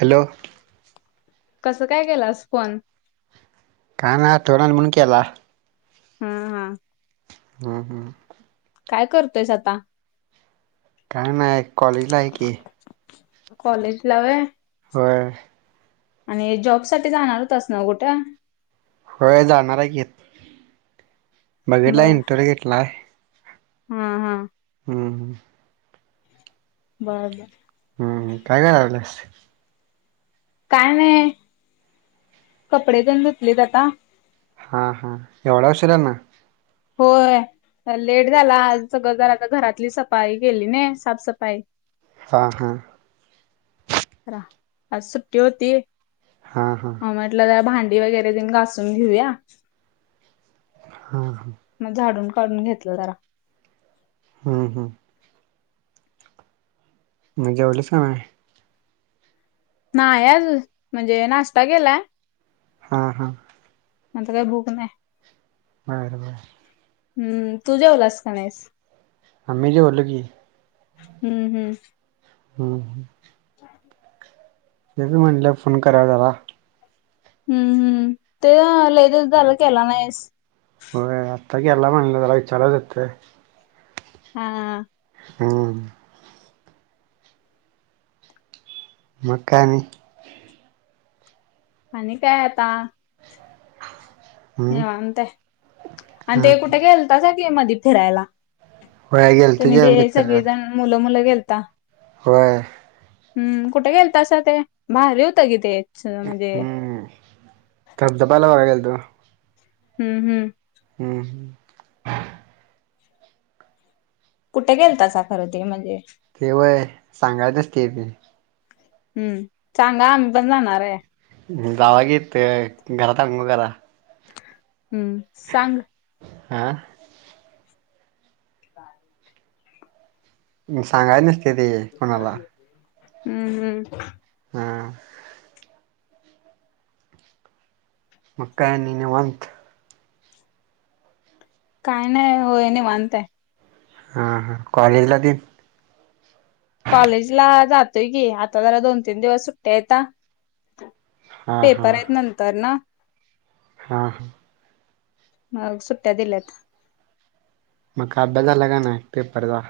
Hello कसं काय केलास फोन? काय नाय आठवण आली म्हणून केला. हम्म हा. हम्म हम्. काय करतोयस आता? काय नाही, कॉलेजला आहे की. कॉलेजला व्हय? होय. आनी जॉब साठी जाणार होतास नावं कुठं? होय जाणारेत कीं. बघिटलाय इंटरव्ह्यू घेतलाय हं हं हम्म बर. हम्, काय काय करालीस? काय नाई, कपडे धून धुतलेत आता. हा हा एवढा उशिरानं? होय, लेट झाला आज, सगळं जर आता घरातली सफाई केली नी साफसफाई. हां हां आज सुट्टी होतीय? हा हा. म म्हटलं जरा भांडी वगेरे तेन घासून घेऊया हां हां म झाडून काढून घेतलं जरा. हं, हम्. जेवलीस का नाई? नाय अजून, म्हणजे नाष्टा केलाय. अंह आता काय भूक न्हाई. बर बर. हं, तू जेवलास का नाईस? आम्ही जेवलो की, हम. ह [unintelligible] म्हणलं फोन कररा जवा हं हं, ते लई दिस झालं केला नाईस. होय, आत्ता गेला म्हणलं जरा विचारा त्तय. हाआ हम मग क्क्काय आनी? आनी काय आता? हम्म निवांते, आन हां ते कुटे गेल्ता था की मधी फिरायला. होय गेलतो तुमी की ते, आम्ही सगळेजन मुलं मुलं गेल्ता व्हय हम, कुठे गेल्तासा ते? भारी होतं कि ते च म्हणजे तब तपायला व्हाया गेल्तो हं हं हम् कुठे गेल्तासा खरं ते म्हंजे? तेवय? सांगायतच तें बी हं, चांगा आमी पन जाणाराय. घरात आंघोळ करा हम्म सांग आह ह सांगाय नसते ते कोणाला. हम्म हम्म हम मग काय निवांत. काय नाही होय निवांतय. हां हां कॉलेजला त कॉलेज ला जातोय की आता जरा दोन तीन दिवस सुट्ट्या आहेत हा हा पेपर आहेत नंतर ना हा हा. मग सुट्ट्या दिल्यात मग खाडा झाला ना पेपरचा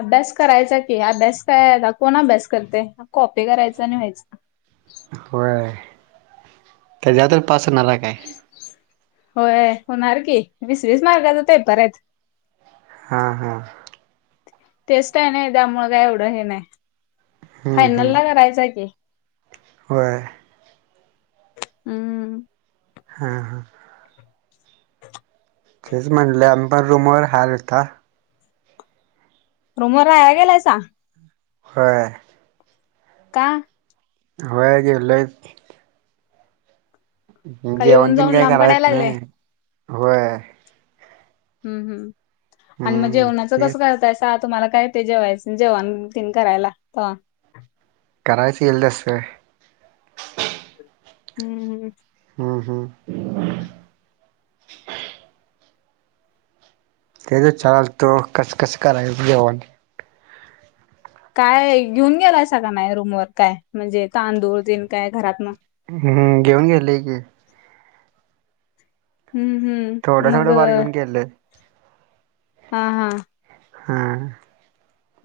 अभ्यास करायचा की अभ्यास काय आता कोण अभ्यास करते कॉपी करायचा आणि व्हायचा. होय त्याच्यात पास होणार काय? होय होणार की वीस वीस मार्कच पेपरत. हम्म हम् टेस्ट आहे ना त्यामुळे काय एवढं हे नाही हम्म फायनल हम्म ला करायचं आहे की. होय. हम्म. हा हा तेच म्हणले आम्ही पण रूमवर आलता. रुमवर गेलासा. होय. का? होय गेलोय. का जेवान येऊन तेन जाऊन काही लांब करायलां येत पडायला लागलय. नाही होय हम् हम् आणि मग हम्म जेवणाचं तेच कसं काय होतय पहा तुम्हाला काय येतंय जेवायचं जेवणं तेन करायला करायच यील तस हम्म हम्म हम हम [unintelligible] ते विचारतो आलतो कसं कसं कराय जेवणं काय घेऊन गेलायसा का नाही रूम वर काय म्हणजे तांदूळ तेन काय घरातन हम्म घेऊन गेले की हम्म थोडं हम्म मग थोडं फार घेऊन गेले हा हा हम्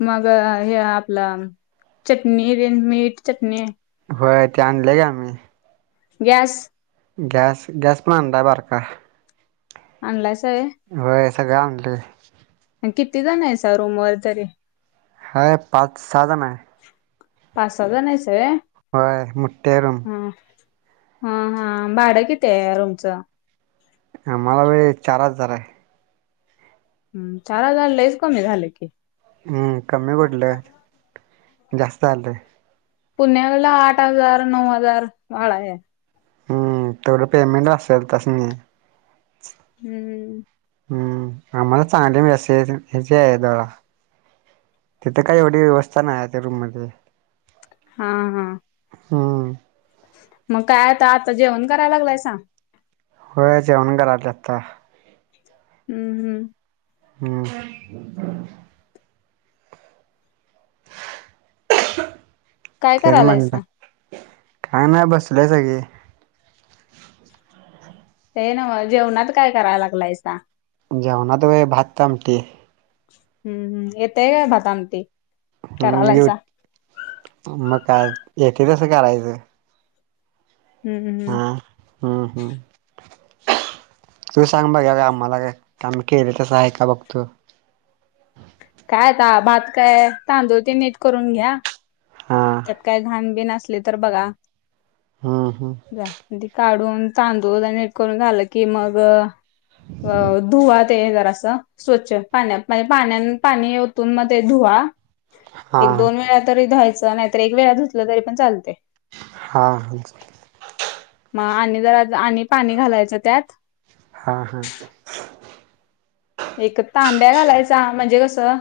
मग हे आपलं चटणी तेन मीठ, चटणी होय ते आणले ग आम्ही गॅस गॅस, गॅस पण आणलाय बारका आणलायस होय होय सगळ्या आमत्यात आणि किती जण हायसा रूमवर तरी? हाय पाच सहाजनाय पाच सहाजण हायसा होय होय मोठ्ठीय रूम हम्म हम्म हम्म भाड कितीय रुमचं? आम्हाला व्हय चार हजार हाय. चार हजार लैच कमी झालं की. हम्म कमी कुठलं जास्त आल्यात पुण्याला आठ हजार, नऊ हजार भाडाय. हम्म तेवढं पेमेंट असल त्यासनी [inaudible] हम् आम्हाला चांगले मेस हे हेचे हाय जरा तिथे काय एवढी व्यवस्था नाही हाय त्या रूम मध्ये हा हा हम्म मग काय आता आजच जेवण कराय लागलायसा? होय जेवणं कराल तो आता हम्म हम्म हम्म काय तरी म्हटलं करायलायसा काय नाय बसलोय सगळी ते नव्हं जेवणात काय कराय लागलायसा? जेवणात व्हय भात आमटी हम् हम येतंय का भात आमटी? हम्म करायलायसा [unintelligible] मग काय येते तसं करायचं हम्म हम्म हम्म. हा हा [unintelligible] तू सांग बघायाला आम्हाला काय? आम्ही केले तसं हाय का बघतो काय आता भात काय तांदूळ ते नीट करून घ्या. हा त्यात काय घाणबीण असली तर बघा. हम्म हम्म. जा, ते काढून तांदूळ जरा नीट करून झालं की मग अ धुवा ते जरास. स्वच्छ पाण्यात, म्हणजे पाण्यान पाणी ओतून म ते धुवा. हा एक दोन वेळा तरी धूवायचं, नाहीतर एक वेळा धुतलं तरी पण चाल हा [unintelligible] म आणि जरा आणि पाणी घालायचं त्यात. हां हां. एक तांब्या घालायचा, म्हणजे कसं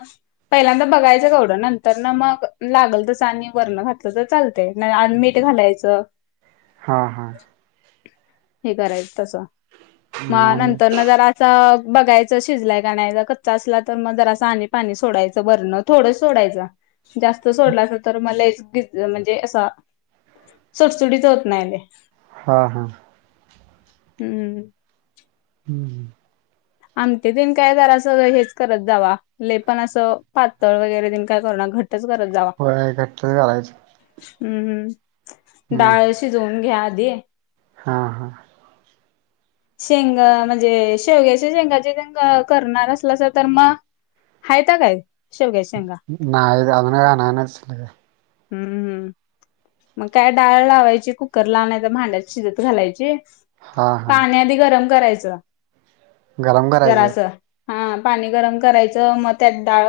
पहिल्यांदा बघायचं कवडं, नंतर ना मग लागल तसं आणि वर्ण घातलं तर [unintelligible] आणि मीठ घालायचं. हा हा. हे करायच तसं, म नंतर न जराच बघ त शिजलाय का नाई, जर कच्चा असला तर मग जरासं आणि पाणी सोडायचं वरनं, थोडं सोडायचं. जास्त सोडलासा तर मग लईच गीचे म्हणजे असा सुटसुटीत होत नाय लय. हां हां. हम्म. हम्म हम्. आमटी तीन काय जराचं हेच करत जावा लय पण असं पातळ वगैरे तीन काय करू नका घ ट्टच करत जावा. होय घट्टच करायच. हम्म हम्म, डाळ शिजवून घ्या आधी. हां हा. शेंग म्हणजे शेवग्याच्या शेंगाचे तेन करणार असलासा तर म हयत्या काय शेवग्याच्या शेंगा? नाय [unintelligible] नसतंय. हम्म. मग काय डाळ लावायची कुकर ला नाय तर भांड्यात शिजत घालायची. हा हा पाणी आधी गरम करायचं गरम करायचं जरासं. हां, पाणी गरम करायचं मग त्यात डाळ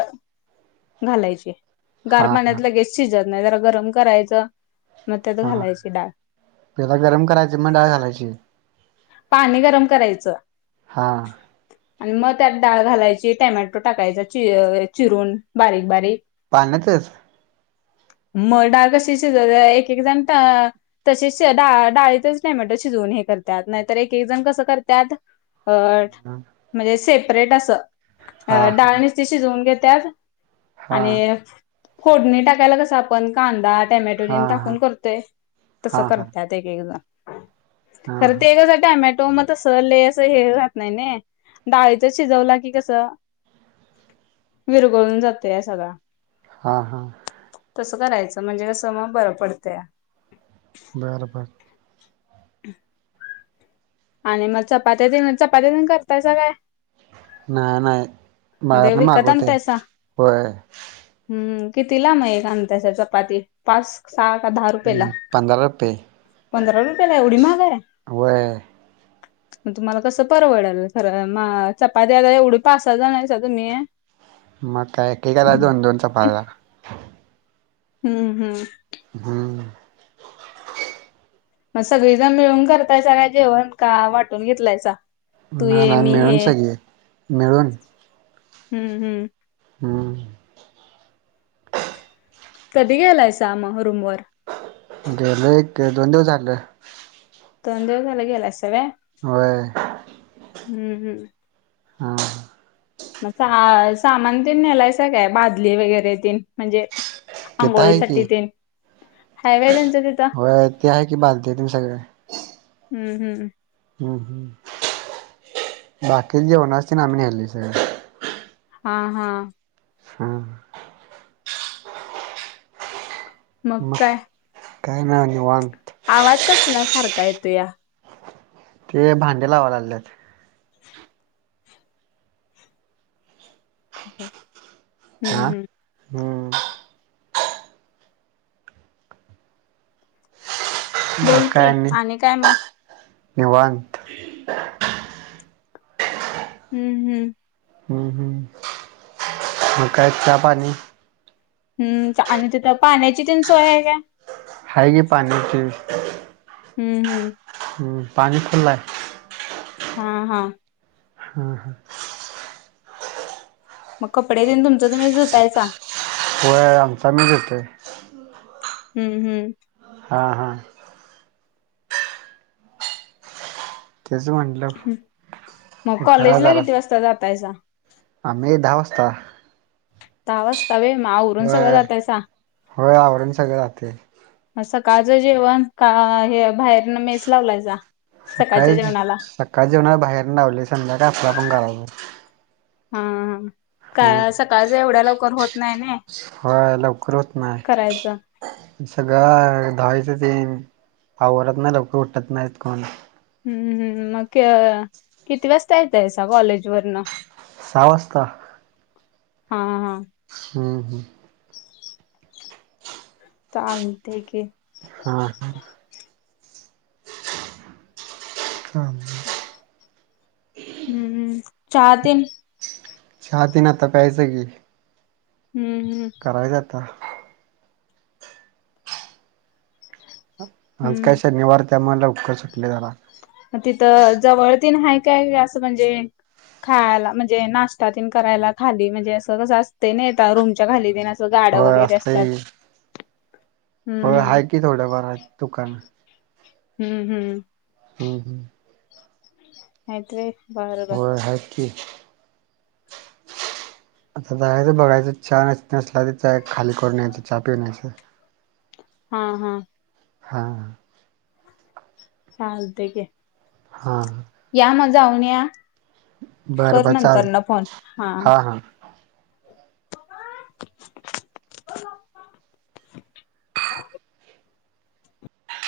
घालायची. गार हा हा पाण्यात लगेच शिजत नाय जरा गरम करायचं मग त्यात घालायची डाळ. पेला गरम करायची मग डाळ घालायची? पाणी गरम करायचं. हां. आणि मग त्यात डाळ घालायची टोमॅटो टाकायचा ची -चिरून बारीक बारीक. पाण्यातच? म डाळ कशी शिजवायच एक एक जण ता तशीच डा -डाळीतच टॅमॅटो शिजवून हे करत्यात. नाय तर एक एक जण कस करत्यात अ म्हणजे सेपरेट असं. हा अ- डाळ हा निस्ति शिजवून घेत्यात. हा आणि फोडणी टाकायला कसं आपण कांदा टॅमॅटो हा टाकून हा तेन करतोय तसं हा हा करत्यात. ते एक एक जण हा खर हा ते कसं टामॅटो म तस लय असं हे राहत नाय. डाळीतचं शिजवला की कसं विरगळून जातोया सगळा. हां हा. तसं करायचं म्हणजे कस म बरं पडतंया. बर बर. आणि म चपात्या तेन चपात्यात करतायसा काय? नाय नाय मग ते बाहेर न विकत मागवतय आणतायसा होय. हम्म, किती ला म एक आणतायसा चपाती पाच, सहा का दहा रुपयेला? हम्म पंधरा रुपये पंरा रुपयला एवढी महाग आय? होय म तुम्हाला कसं परवडल खरं मा चपाती आता एवढी पाच-सहा जण सा-तुम्ही मग काय एक एकाला दोन दोन चपात्या. हम्म हम्म. हम्म. म सगळी जण मिळून करतायसा का जेवण का वाटून घेतलायसा? तू नाय हे नाय मी मिळून हे सगळी मिळून. हम्म हम्म. हम्म कधी गेलायसा मग रूम वर? गेलोय एक दोन दिवस झालं. दोन दिवस झालयं गेलायसा व्हय. व्हय. हूं.. हूं.. हा मग सामान तेन नेलायसा काय भादली वगैरे तेन म्हणजे तिथं आहे आंघोळीसाठी की तेन हाय वय त्यांचं तिथं. होय ते आहे की बालते ते सगळे हूं.. हूं.. हुं.. हुं.. बाकीचं जेवणाचं तेन आम्हीं नेलयं सगळं. हा.. हा.. हम्म मग काय नाय निवांत. आवाज कसला सारखा येतुया? ते भांडे लावा लागल्यात. कसास आं. हं.. मग बोल काय की आणि काय मग निवांत हू.. हं.. हुं.. हूं मग काय चहा -पाणी हम् आणि तिथं पाण्याची तेन सोय आहे काय? हाय की पाण्याची. हुं.. हुं पाणी फुल्लं आहे. हा... हा. हा, हा.. मग कपडे तेन तुमचं तुम्हींच धुतायसा? व्हंय आमचं आमीच धुतोय. हुं.. हुं... हां हां तेच म्हटलं. हूं.. मग कॉलेजला किती वाजता जातायसा? आम्हीं दहा वाजता. दहा वाजता वय म आवरून सगळं होय जातायसा. होय आवरून सगळं जाते मग सकाळचं जेवण का हे बाहेरनं मेस लावलायसा? सकाळच्या सकाळीच जेवणाला सकाळच्या जेवणाचं बाहेरनं लावल्या, संध्याकाळी आपलं आपण करायचं. हां..... का हम्म, सकाळचं एवढ्या लवकर होत नाही नई करायचं. सगळं दहावीचं तेन आवरत नाही लवकर उठत नाहीत कोण. हुं.. मग किती वाजता येतायसा कॉलेजवरनं.? सहा वाजता. हा हा.. हं. हूं.. आता आणते की, हा -हा, हां, हं-हंम चहा तेन चहा तेन आता प्यायचं की. हम्म- हम्म, करायच आता. आज काय हम्म शनिवार त्यामुळे लवकर सुटले जरा. त तिथं जवळ तिन हाय काय असं म्हणजे खायाला? म्हणजे नाश्ता तीन करायला खाली, म्हणजे असं कसं असते नयी ता रूमच्या खाली बिन असं गाड होय वगैरे असतंय असत्यात, हम्म-हं, अगदी थोड्या फार आहेत दुकान. हम्म- हम्म, हम्- हम्, हायेत रे होय, आहेत की. आस जायचं बघायचं चहा नसला तर खाल करूनयायचं चहा पिऊन यायचं. हा -हा, हा, चालते की हा, या जाऊन या, बरं करू बर नंतर न चालतंय फोन, हा.